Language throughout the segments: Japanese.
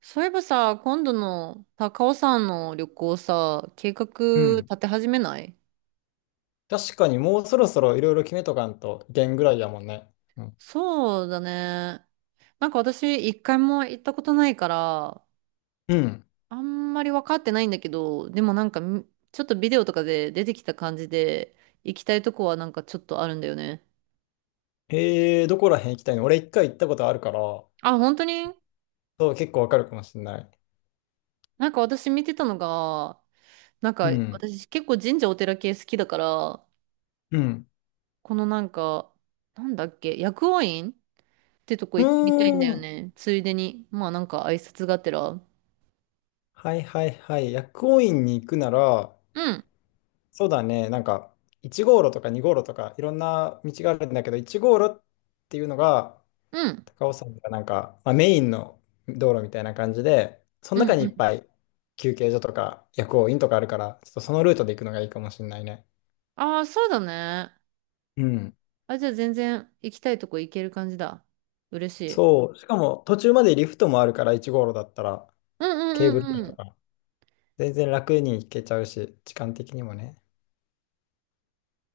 そういえばさ、今度の高尾山の旅行さ、計画うん。立て始めない？確かにもうそろそろいろいろ決めとかんといけんぐらいやもんね。うん。そうだね。なんか私、一回も行ったことないから、うん。あんまり分かってないんだけど、でもなんかちょっとビデオとかで出てきた感じで、行きたいとこはなんかちょっとあるんだよね。どこら辺行きたいの？俺一回行ったことあるから、あ、本当に？そう、結構わかるかもしれない。なんか私見てたのが、なんか、うん。私結構神社お寺系好きだから、うん。このなんか、なんだっけ、薬王院てとこう行ってみたいんだーよん。ね。ついでに。まあなんか挨拶がてら。うん、はいはいはい。薬王院に行くなら、うそうだね、1号路とか2号路とかいろんな道があるんだけど、1号路っていうのが、ん、高尾山がなんか、まあ、メインの道路みたいな感じで、そのうん、中にういっん。ぱい休憩所とか薬王院とかあるから、ちょっとそのルートで行くのがいいかもしれないね。ああ、そうだね。うん。あ、じゃあ全然行きたいとこ行ける感じだ。嬉しい。そう。しかも途中までリフトもあるから、1号路だったらうんうケーんブルカうんうーん。と全然楽に行けちゃうし、時間的にもね。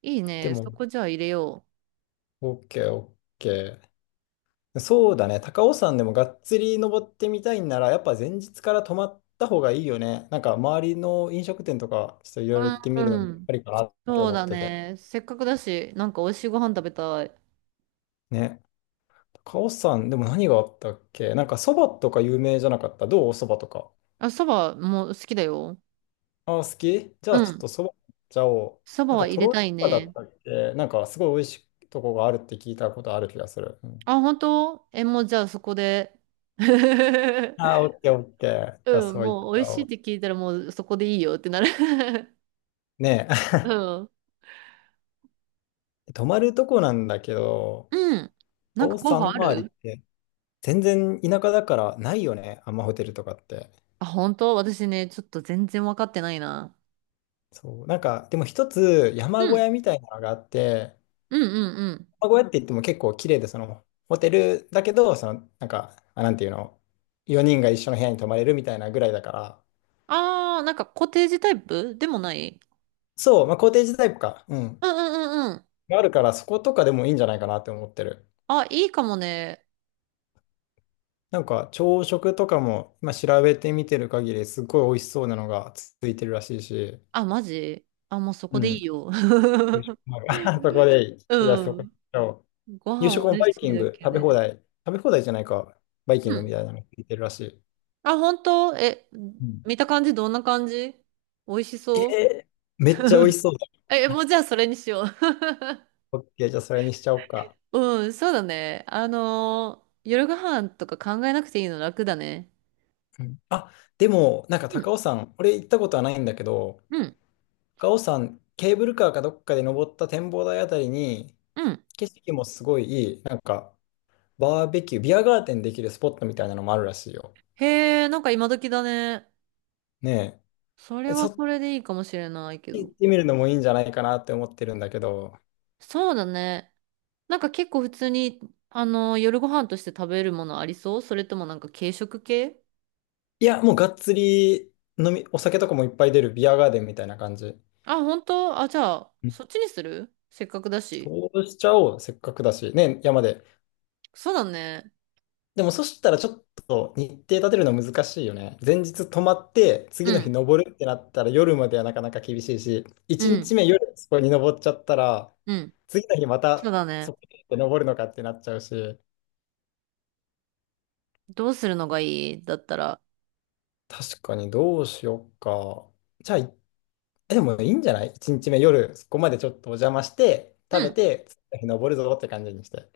いいでね。そも、こじゃあ入れよ OK、OK。そうだね。高尾山でもがっつり登ってみたいんなら、やっぱ前日から泊まった方がいいよね。なんか周りの飲食店とか、ちょっといろいろ行ってう。みうるのもん、うやっん。ぱりかなってそう思っだてて。ね。せっかくだし、なんか美味しいご飯食べたい。ね。カオスさん、でも何があったっけ？なんかそばとか有名じゃなかった？どうそばとか。あ、そばも好きだよ。ああ、好き？じゃうあちょっん。とそば行っちゃおう。そばなんはか入とれろろたいそばだっね。たっけ？なんかすごい美味しいとこがあるって聞いたことある気がする。うん。あ、本当？え、もうじゃあそこで。あ あ、オッケーオッケー。じゃあうん、そう行っもうち美味ゃしおいっう。て聞いたらもうそこでいいよってなる ねうん。え、泊まるとこなんだけど、うん。カなんかオス候さん補のあ周りっる？て全然田舎だからないよね。あんまホテルとかって。あ、本当？私ね、ちょっと全然分かってないな。そう。なんか、でも一つう山小屋ん。みたいなのがあって、うんうんうん。うやって言っても結構綺麗で、その、ホテルだけど、その、なんか、あ、なんていうの、4人が一緒の部屋に泊まれるみたいなぐらいだから、あー、なんかコテージタイプでもない？そう、まあ、コテージタイプか、うん、うんうんうんうん。があるから、そことかでもいいんじゃないかなって思ってる。あ、いいかもね。なんか、朝食とかも、今調べてみてる限り、すっごい美味しそうなのがついてるらしいし、あ、マジ？あ、もうそうこでいん、いよ。夕食 もある。 そこでいい。じゃあ、うそこでん。行こごう。夕食飯も美バ味イしキいンだグ、け食べ放で。題、食べ放題じゃないか、バイキうングみん。たいなのついてるらしい。あ、本当？え、うん。見た感じどんな感じ？美味しえそう？ ーめっちゃ美味しそう。え、もうじゃあそれにしよう。オッケー、じゃあそれにしちゃおうか。うん、そうだね。夜ご飯とか考えなくていいの楽だね。うん。あ、でも、なんかう高ん、尾山、俺行ったことはないんだけど、うん、高尾山、ケーブルカーかどっかで登った展望台あたりに、うん。景色もすごいいい、なんか、バーベキュー、ビアガーデンできるスポットみたいなのもあるらしいよ。へえ、なんか今時だね。ね。そえ。れえはそっちそれでいいかもしれないけ行ど。ってみるのもいいんじゃないかなって思ってるんだけど、そうだね。なんか結構普通に、夜ご飯として食べるものありそう？それともなんか軽食系？いや、もうがっつり飲み、お酒とかもいっぱい出るビアガーデンみたいな感じ。あ、本当？あ、じゃあ、うん。そっちにする。せっかくだし。そうしちゃおう、せっかくだし。ねえ、山で。そうだね。でもそしたらちょっと日程立てるの難しいよね。前日泊まって、う次の日ん、登るってなったら夜まではなかなか厳しいし、う1日ん、目夜そこに登っちゃったら、うん。次の日まそうただそね。こに登るのかってなっちゃうし、どうするのがいい？だったら。確かにどうしようか。じゃあ、いえでもいいんじゃない？ 1 日目夜そこまでちょっとお邪魔して、食うべん、て、次の日登るぞって感じにして。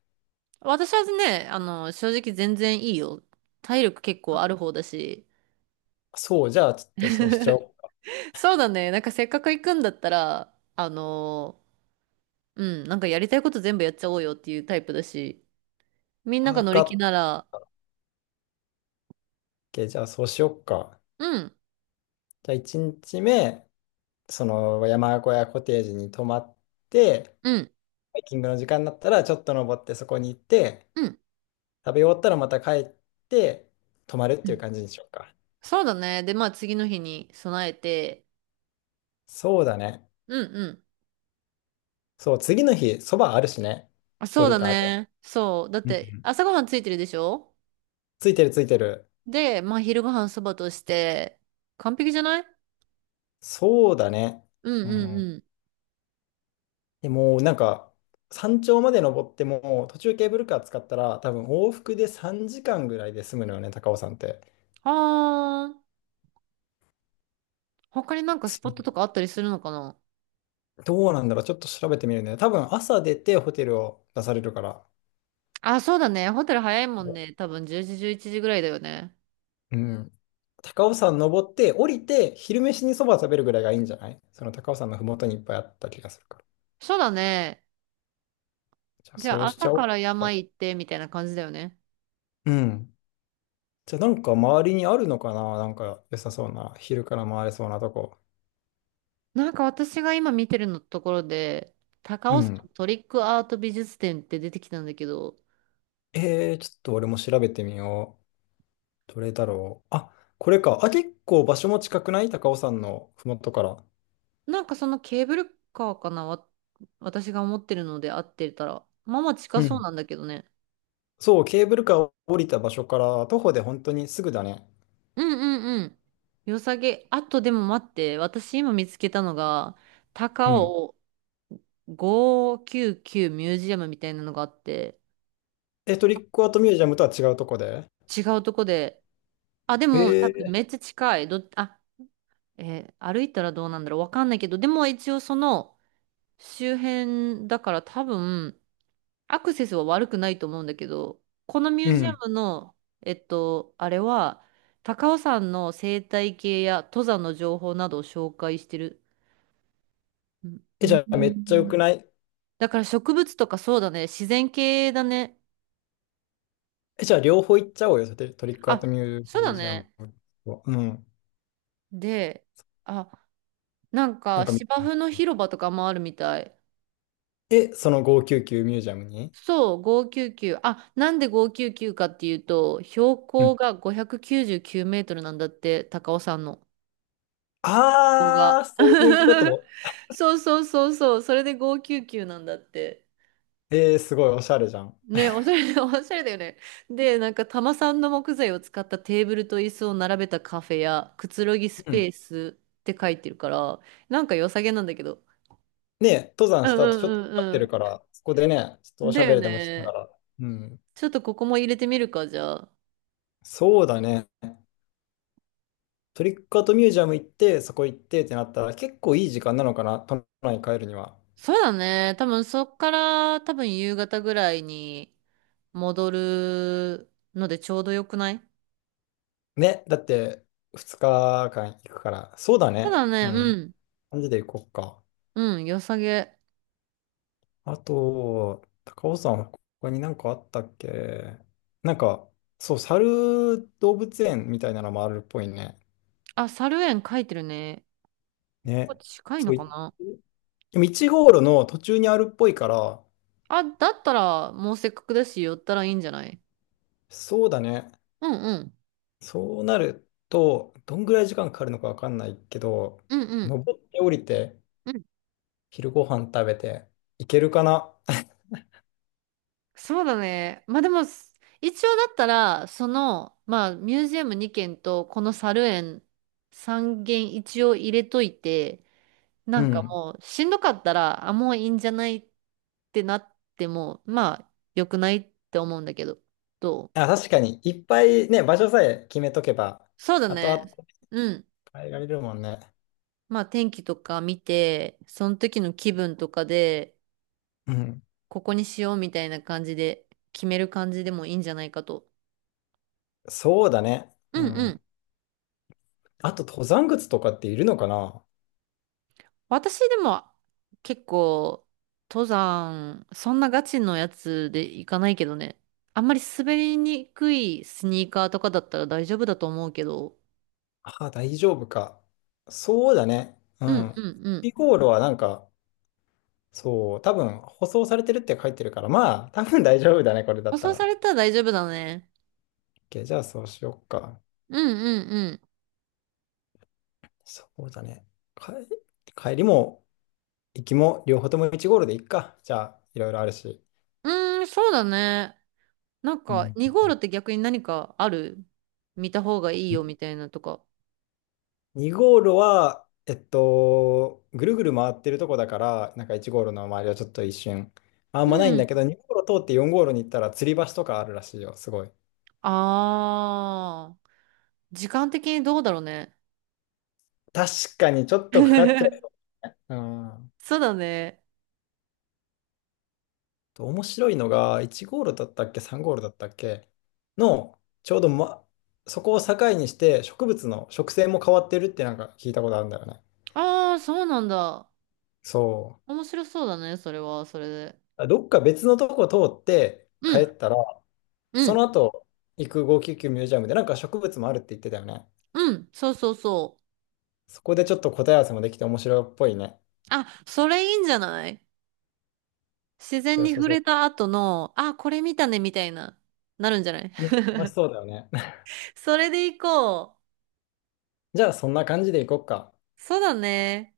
私はね、正直全然いいよ。体力結構ある方だし。そう、じゃあちょっとそうしちゃおうか。そうだね。なんかせっかく行くんだったら、うん、なんかやりたいこと全部やっちゃおうよっていうタイプだし。みんながわ乗かり気っなた。ら、OK、 じゃあそうしようか。うん、じゃあ1日目、その山小屋コテージに泊まって、うん、ハイキングの時間になったらちょっと登ってそこに行って、うん、食べ終わったらまた帰って泊まるっうていうん、感じにしようか。そうだね。で、まあ次の日に備えて、そうだね。うん、うん。そう、次の日、そばあるしね。あ、そ降うりだた後。ね。そう。だっうんうてん。朝ごはんついてるでしょ？ついてるついてる。で、まあ昼ごはんそばとして、完璧じゃない？そうだね。うん、ううん、ん。うん。でもうなんか、山頂まで登っても、途中ケーブルカー使ったら、多分往復で3時間ぐらいで済むのよね、高尾山って。はーん。他になんかスポットとかあったりするのかな？どうなんだろう、ちょっと調べてみるね。多分朝出てホテルを出されるから。あ、そうだね。ホテル早いもんね。多分10時、11時ぐらいだよね。うん。高尾山登って降りて昼飯にそば食べるぐらいがいいんじゃない？その高尾山のふもとにいっぱいあった気がするから。そうだね。じゃあじゃそあうしち朝ゃおかうら山か。行ってみたいな感じだよね。うん。じゃあなんか周りにあるのかな？なんか良さそうな、昼から回れそうなとこ。なんか私が今見てるのところで、高う尾山ん。トリックアート美術展って出てきたんだけど、えー、ちょっと俺も調べてみよう。どれだろう。あ、これか。あ、結構場所も近くない？高尾山のふもとから。なんかそのケーブルカーかな、わ、私が思ってるので合ってたら。まあまあ近うそうん。なんだけどね。そう、ケーブルカーを降りた場所から徒歩で本当にすぐだね。うんうんうん。良さげ。あとでも待って、私今見つけたのが、う高ん。尾599ミュージアムみたいなのがあって、え、トリックアートミュージアムとは違うとこで。違うとこで、あ、でえも多分ー、めっちゃ近い。あ、え歩いたらどうなんだろう。わかんないけど、でも一応その周辺だから多分アクセスは悪くないと思うんだけど、このミュうージアん。ムの、あれは、高尾山の生態系や登山の情報などを紹介してる。うん。うえ、じゃあめっちゃ良くん、ない？だから植物とか、そうだね。自然系だね。え、じゃあ両方行っちゃおうよ、トリトリックアートあ、ミュそうだージアムね。と。うん。で、あ、なんなんかか見て芝み生のよう。広場とかもあるみたい。え、その599ミュージアムに。そう、599。あ、なんで599かっていうと、標う高ん。が599メートルなんだって、高尾山の。ここが。あー、そういうこ と。そうそうそうそう、それで599なんだって。えー、すごいおしゃれじゃん。ね、おしゃれ、おしゃれだよね。で、なんか玉さんの木材を使ったテーブルと椅子を並べたカフェやくつろぎスうペん。ースって書いてるから、なんか良さげなんだけど。ね、登う山んしたう後ちょっと疲んれうてるかんら、そこでね、ちょっとうん。おしだゃべよりでもしながね。ら。うん。ちょっとここも入れてみるか、じゃあ。そうだね。トリックアートミュージアム行って、そこ行ってってなったら、結構いい時間なのかな、都内に帰るには。そうだね。多分そっから多分夕方ぐらいに戻るのでちょうどよくない？ね、だって2日間行くから。そうだそうね。だね。ううん。ん。感じで行こうか。うん。良さげ。あと、高尾さん、他になんかあったっけ？なんか、そう、猿動物園みたいなのもあるっぽいね。あ、猿園書いてるね。ここね。近いそのう、かいな？でも1号路の途中にあるっぽいから、あ、だったらもうせっかくだし寄ったらいいんじゃない？そうだね。うんうん。そうなると、どんぐらい時間かかるのかわかんないけど、うんうん。登って降りて、うん、昼ご飯食べて、いけるかな？ そうだね。まあでも、一応だったら、まあミュージアム2軒とこの猿園3軒一応入れといて、なうんかん。もうしんどかったら、あ、もういいんじゃないってなっても、まあ良くないって思うんだけど、どう？あ、確かに、いっぱいね、場所さえ決めとけば、そうだ後ね。々うん。変えられるもんね。まあ天気とか見て、その時の気分とかで、うん。ここにしようみたいな感じで決める感じでもいいんじゃないかと。そうだね。ううんうん。ん。あと、登山靴とかっているのかな？私でも結構登山、そんなガチのやつで行かないけどね。あんまり滑りにくいスニーカーとかだったら大丈夫だと思うけど。あ、大丈夫か。そうだね。ううんうん。んうん。イコールはなんか、そう、多分、舗装されてるって書いてるから、まあ、多分大丈夫だね、これだ舗った装さら。れたら大丈夫だね。OK、じゃあそうしよっか。うんうんそうだね。か、帰りも行きも両方とも1ゴールで行くか。じゃあ、いろいろあるし。うん。うーん、そうだね。なんうか、ん。2号路って逆に何かある？見た方がいいよみたいなとか。2ゴールは、えっと、ぐるぐる回ってるとこだから、なんか1ゴールの周りはちょっと一瞬、あうんまないんだん。けど、2ゴール通って4ゴールに行ったら、吊り橋とかあるらしいよ、すごい。あー。時間的にどうだろうね。確かにちょっとかかっちゃ う。うん。そうだね。と面白いのが、1ゴールだったっけ、3ゴールだったっけの、ちょうど、ま、そこを境にして、植物の植生も変わってるってなんか聞いたことあるんだよね。ああ、そうなんだ。そ面白そうだね、それは、それで。う。どっか別のとこ通ってう帰ん、ったら、うそのん、後行く599ミュージアムでなんか植物もあるって言ってたよね。うん、そうそうそう。そこでちょっと答え合わせもできて面白いっぽいね。あ、それいいんじゃない？自じ然ゃあ、に触それた後の、あ、これ見たね、みたいな、なるんじゃない？う。ね、楽しそうだよね。それで行こ じゃあ、そんな感じで行こっか。う。そうだね。